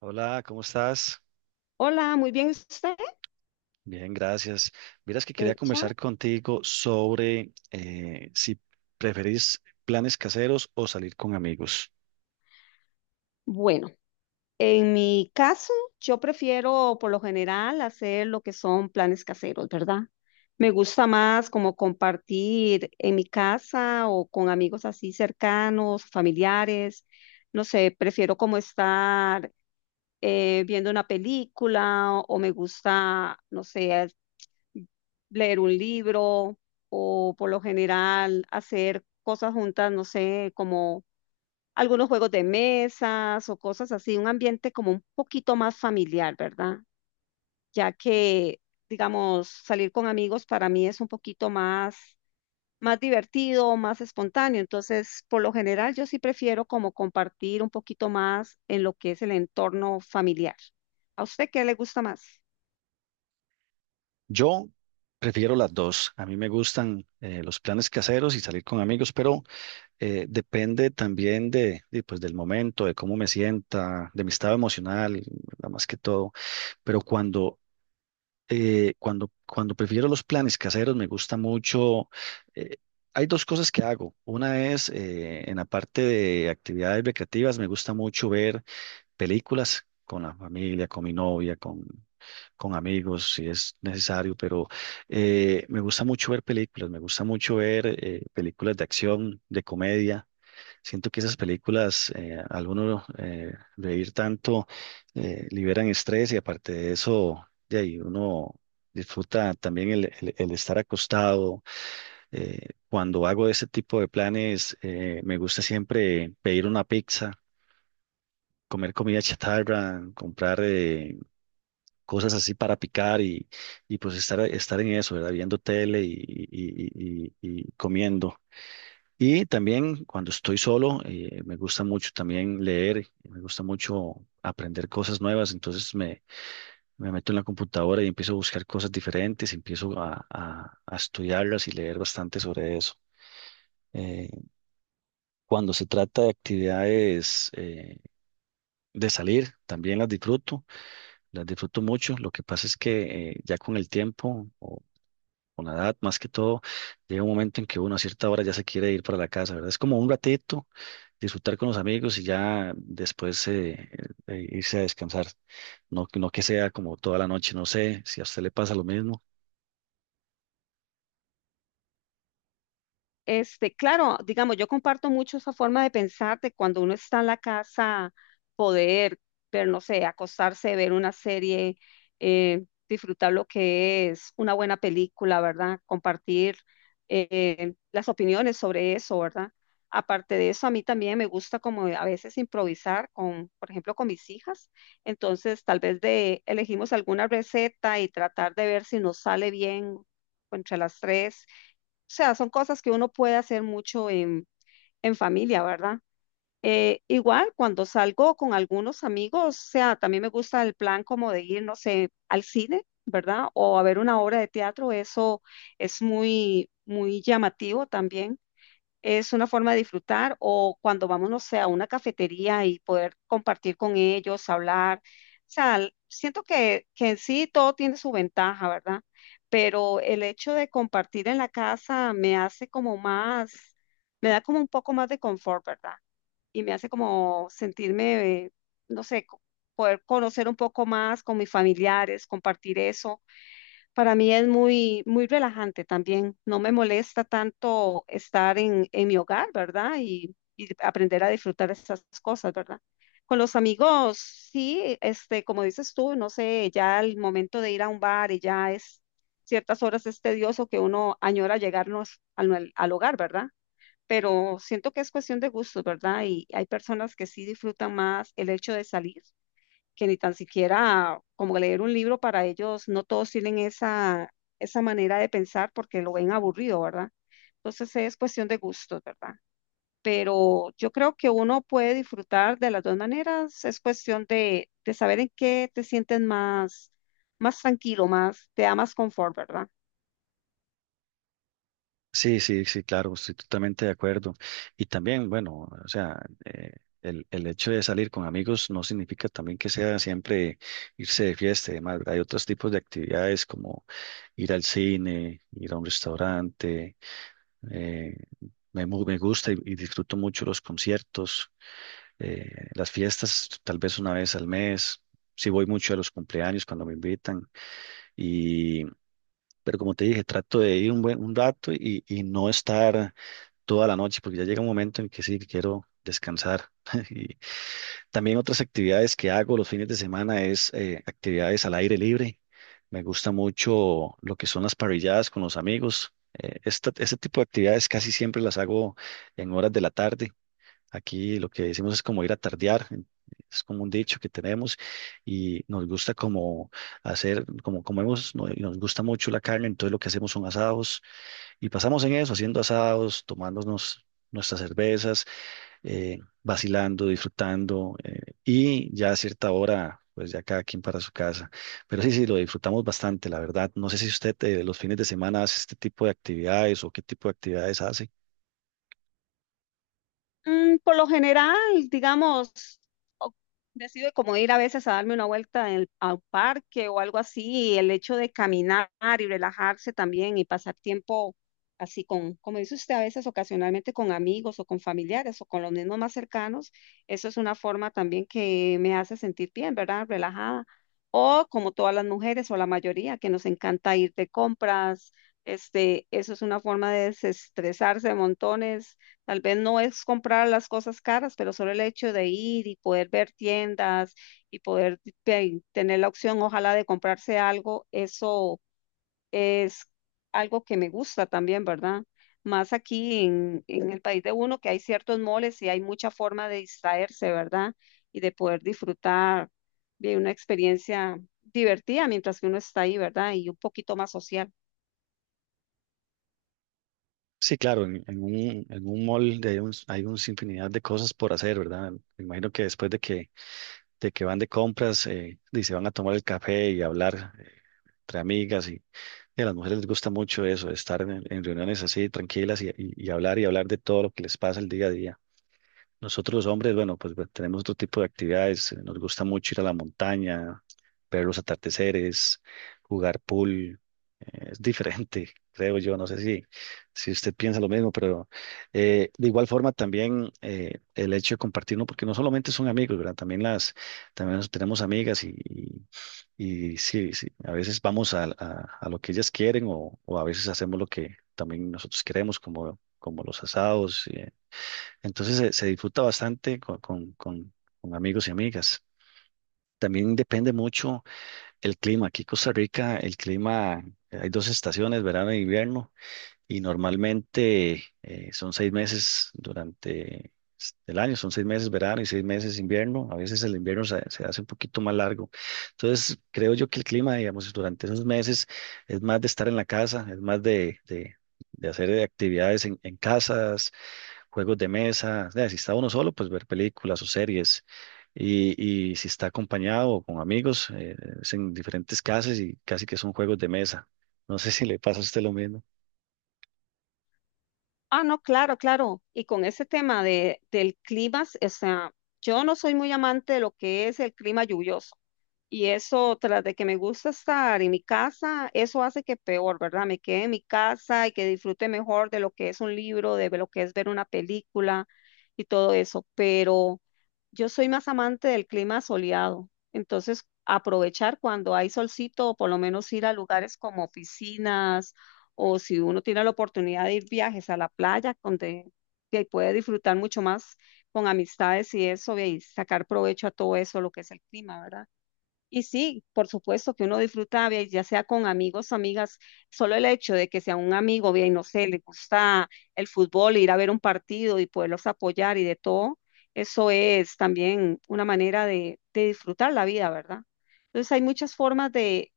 Hola, ¿cómo estás? Hola, muy bien usted. Bien, gracias. Miras que quería Hecha. conversar contigo sobre si preferís planes caseros o salir con amigos. Bueno, en mi caso, yo prefiero por lo general hacer lo que son planes caseros, ¿verdad? Me gusta más como compartir en mi casa o con amigos así cercanos, familiares. No sé, prefiero como estar viendo una película o me gusta, no sé, leer un libro o por lo general hacer cosas juntas, no sé, como algunos juegos de mesas o cosas así, un ambiente como un poquito más familiar, ¿verdad? Ya que, digamos, salir con amigos para mí es un poquito más, más divertido, más espontáneo. Entonces, por lo general, yo sí prefiero como compartir un poquito más en lo que es el entorno familiar. ¿A usted qué le gusta más? Yo prefiero las dos. A mí me gustan los planes caseros y salir con amigos, pero depende también pues, del momento, de cómo me sienta, de mi estado emocional, nada más que todo. Pero cuando prefiero los planes caseros, me gusta mucho. eh, Hay dos cosas que hago. Una es en la parte de actividades recreativas, me gusta mucho ver películas con la familia, con mi novia, con amigos, si es necesario, pero me gusta mucho ver películas, me gusta mucho ver películas de acción, de comedia. Siento que esas películas, al uno reír tanto, liberan estrés y aparte de eso, de ahí uno disfruta también el estar acostado. Eh, Cuando hago ese tipo de planes, me gusta siempre pedir una pizza, comer comida chatarra, comprar cosas así para picar y pues estar en eso, ¿verdad? Viendo tele y comiendo. Y también cuando estoy solo, me gusta mucho también leer, me gusta mucho aprender cosas nuevas, entonces me meto en la computadora y empiezo a buscar cosas diferentes, empiezo a estudiarlas y leer bastante sobre eso. Eh, Cuando se trata de actividades de salir, también las disfruto mucho. Lo que pasa es que ya con el tiempo o con la edad, más que todo, llega un momento en que uno a cierta hora ya se quiere ir para la casa, ¿verdad? Es como un ratito, disfrutar con los amigos y ya después irse a descansar. No, no que sea como toda la noche, no sé si a usted le pasa lo mismo. Este, claro, digamos, yo comparto mucho esa forma de pensar de cuando uno está en la casa, poder ver, no sé, acostarse, ver una serie, disfrutar lo que es una buena película, ¿verdad? Compartir las opiniones sobre eso, ¿verdad? Aparte de eso, a mí también me gusta como a veces improvisar con, por ejemplo, con mis hijas. Entonces, tal vez de elegimos alguna receta y tratar de ver si nos sale bien entre las tres sea, son cosas que uno puede hacer mucho en familia, ¿verdad? Igual, cuando salgo con algunos amigos, o sea, también me gusta el plan como de ir, no sé, al cine, ¿verdad? O a ver una obra de teatro, eso es muy, muy llamativo también es una forma de disfrutar o cuando vamos, no sé, a una cafetería y poder compartir con ellos, hablar. O sea, siento que en sí todo tiene su ventaja, ¿verdad? Pero el hecho de compartir en la casa me hace como más, me da como un poco más de confort, ¿verdad? Y me hace como sentirme, no sé, poder conocer un poco más con mis familiares, compartir eso para mí es muy, muy relajante también. No me molesta tanto estar en mi hogar, ¿verdad? Y aprender a disfrutar esas cosas, ¿verdad? Con los amigos, sí, este, como dices tú, no sé, ya el momento de ir a un bar y ya es ciertas horas es tedioso que uno añora llegarnos al hogar, ¿verdad? Pero siento que es cuestión de gustos, ¿verdad? Y hay personas que sí disfrutan más el hecho de salir que ni tan siquiera como leer un libro para ellos, no todos tienen esa manera de pensar porque lo ven aburrido, ¿verdad? Entonces es cuestión de gustos, ¿verdad? Pero yo creo que uno puede disfrutar de las dos maneras, es cuestión de saber en qué te sientes más, más tranquilo, más, te da más confort, ¿verdad? Sí, sí, sí, claro, estoy totalmente de acuerdo. Y también, bueno, o sea, eh, el hecho de salir con amigos no significa también que sea siempre irse de fiesta y demás, ¿verdad? Hay otros tipos de actividades como ir al cine, ir a un restaurante, eh, me gusta y disfruto mucho los conciertos, las fiestas, tal vez una vez al mes. Sí voy mucho a los cumpleaños cuando me invitan y, pero como te dije, trato de ir un buen un rato y no estar toda la noche, porque ya llega un momento en que sí, que quiero descansar. También otras actividades que hago los fines de semana es actividades al aire libre. Me gusta mucho lo que son las parrilladas con los amigos. Este tipo de actividades casi siempre las hago en horas de la tarde. Aquí lo que decimos es como ir a tardear. Es como un dicho que tenemos y nos gusta como hacer, como comemos, no- y nos gusta mucho la carne, entonces lo que hacemos son asados y pasamos en eso, haciendo asados, tomándonos nuestras cervezas, vacilando, disfrutando, y ya a cierta hora, pues ya cada quien para su casa. Pero sí, sí, lo disfrutamos bastante, la verdad. No sé si usted los fines de semana hace este tipo de actividades o qué tipo de actividades hace. Mm, por lo general, digamos, o- decido como ir a veces a darme una vuelta en el, al parque o algo así, y el hecho de caminar y relajarse también y pasar tiempo así con, como dice usted, a veces ocasionalmente con amigos o con familiares o con los mismos más cercanos, eso es una forma también que me hace sentir bien, ¿verdad? Relajada. O como todas las mujeres o la mayoría que nos encanta ir de compras, este, eso es una forma de desestresarse montones. Tal vez no es comprar las cosas caras, pero solo el hecho de ir y poder ver tiendas y poder tener la opción, ojalá, de comprarse algo, eso es algo que me gusta también, ¿verdad? Más aquí en el país de uno, que hay ciertos moles y hay mucha forma de distraerse, ¿verdad? Y de poder disfrutar de una experiencia divertida mientras que uno está ahí, ¿verdad? Y un poquito más social. Sí, claro, en un mall de- hay un infinidad de cosas por hacer, ¿verdad? Me imagino que de que van de compras y se van a tomar el café y hablar entre amigas y a las mujeres les gusta mucho eso, estar en reuniones así tranquilas y hablar de todo lo que les pasa el día a día. Nosotros los hombres, bueno, pues bueno, tenemos otro tipo de actividades. Nos gusta mucho ir a la montaña, ver los atardeceres, jugar pool. Es diferente, creo yo. No sé si usted piensa lo mismo, pero de igual forma también el hecho de compartirlo, porque no solamente son amigos, ¿verdad? También también nos- tenemos amigas y, y sí, sí, a veces vamos a lo que ellas quieren o a veces hacemos lo que también nosotros queremos, como los asados. Entonces se disfruta bastante con amigos y amigas. También depende mucho el clima. Aquí en Costa Rica, el clima, hay dos estaciones, verano e invierno, y normalmente son 6 meses durante s- el año, son 6 meses verano y 6 meses invierno. A veces el invierno se hace un poquito más largo. Entonces, creo yo que el clima, digamos, durante esos meses es más de estar en la casa, es más de hacer actividades en casa, juegos de mesa, o si está uno solo, pues ver películas o series. Y si está acompañado o con amigos, es en diferentes casas y casi que son juegos de mesa. No sé si le pasa a usted lo mismo. Ah, no, claro, claro. Y con ese tema del clima, o sea, yo no soy muy amante de lo que es el clima lluvioso. Y eso, tras de que me gusta estar en mi casa, eso hace que peor, ¿verdad? Me quede en mi casa y que disfrute mejor de lo que es un libro, de lo que es ver una película y todo eso. Pero yo soy más amante del clima soleado, entonces aprovechar cuando hay solcito o por lo menos ir a lugares como piscinas o si uno tiene la oportunidad de ir viajes a la playa donde que puede disfrutar mucho más con amistades y eso y sacar provecho a todo eso, lo que es el clima, ¿verdad? Y sí, por supuesto que uno disfruta, vea, ya sea con amigos o amigas, solo el hecho de que sea un amigo, bien, no sé, le gusta el fútbol, ir a ver un partido y poderlos apoyar y de todo, eso es también una manera de disfrutar la vida, ¿verdad? Entonces hay muchas formas de,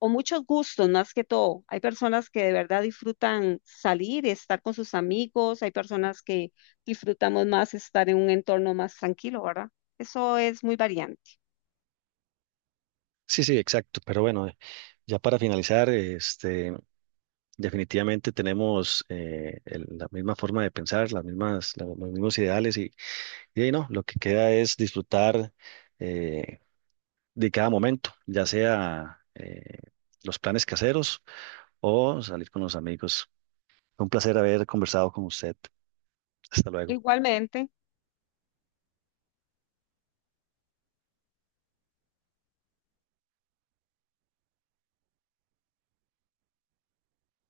o muchos gustos más que todo. Hay personas que de verdad disfrutan salir, estar con sus amigos, hay personas que disfrutamos más estar en un entorno más tranquilo, ¿verdad? Eso es muy variante. Sí, sí, exacto. Pero bueno, ya para finalizar, este, definitivamente tenemos la misma forma de pensar, los mismos ideales y ahí no, lo que queda es disfrutar eh, de cada momento, ya sea los planes caseros o salir con los amigos. Fue un placer haber conversado con usted. Hasta luego. Igualmente.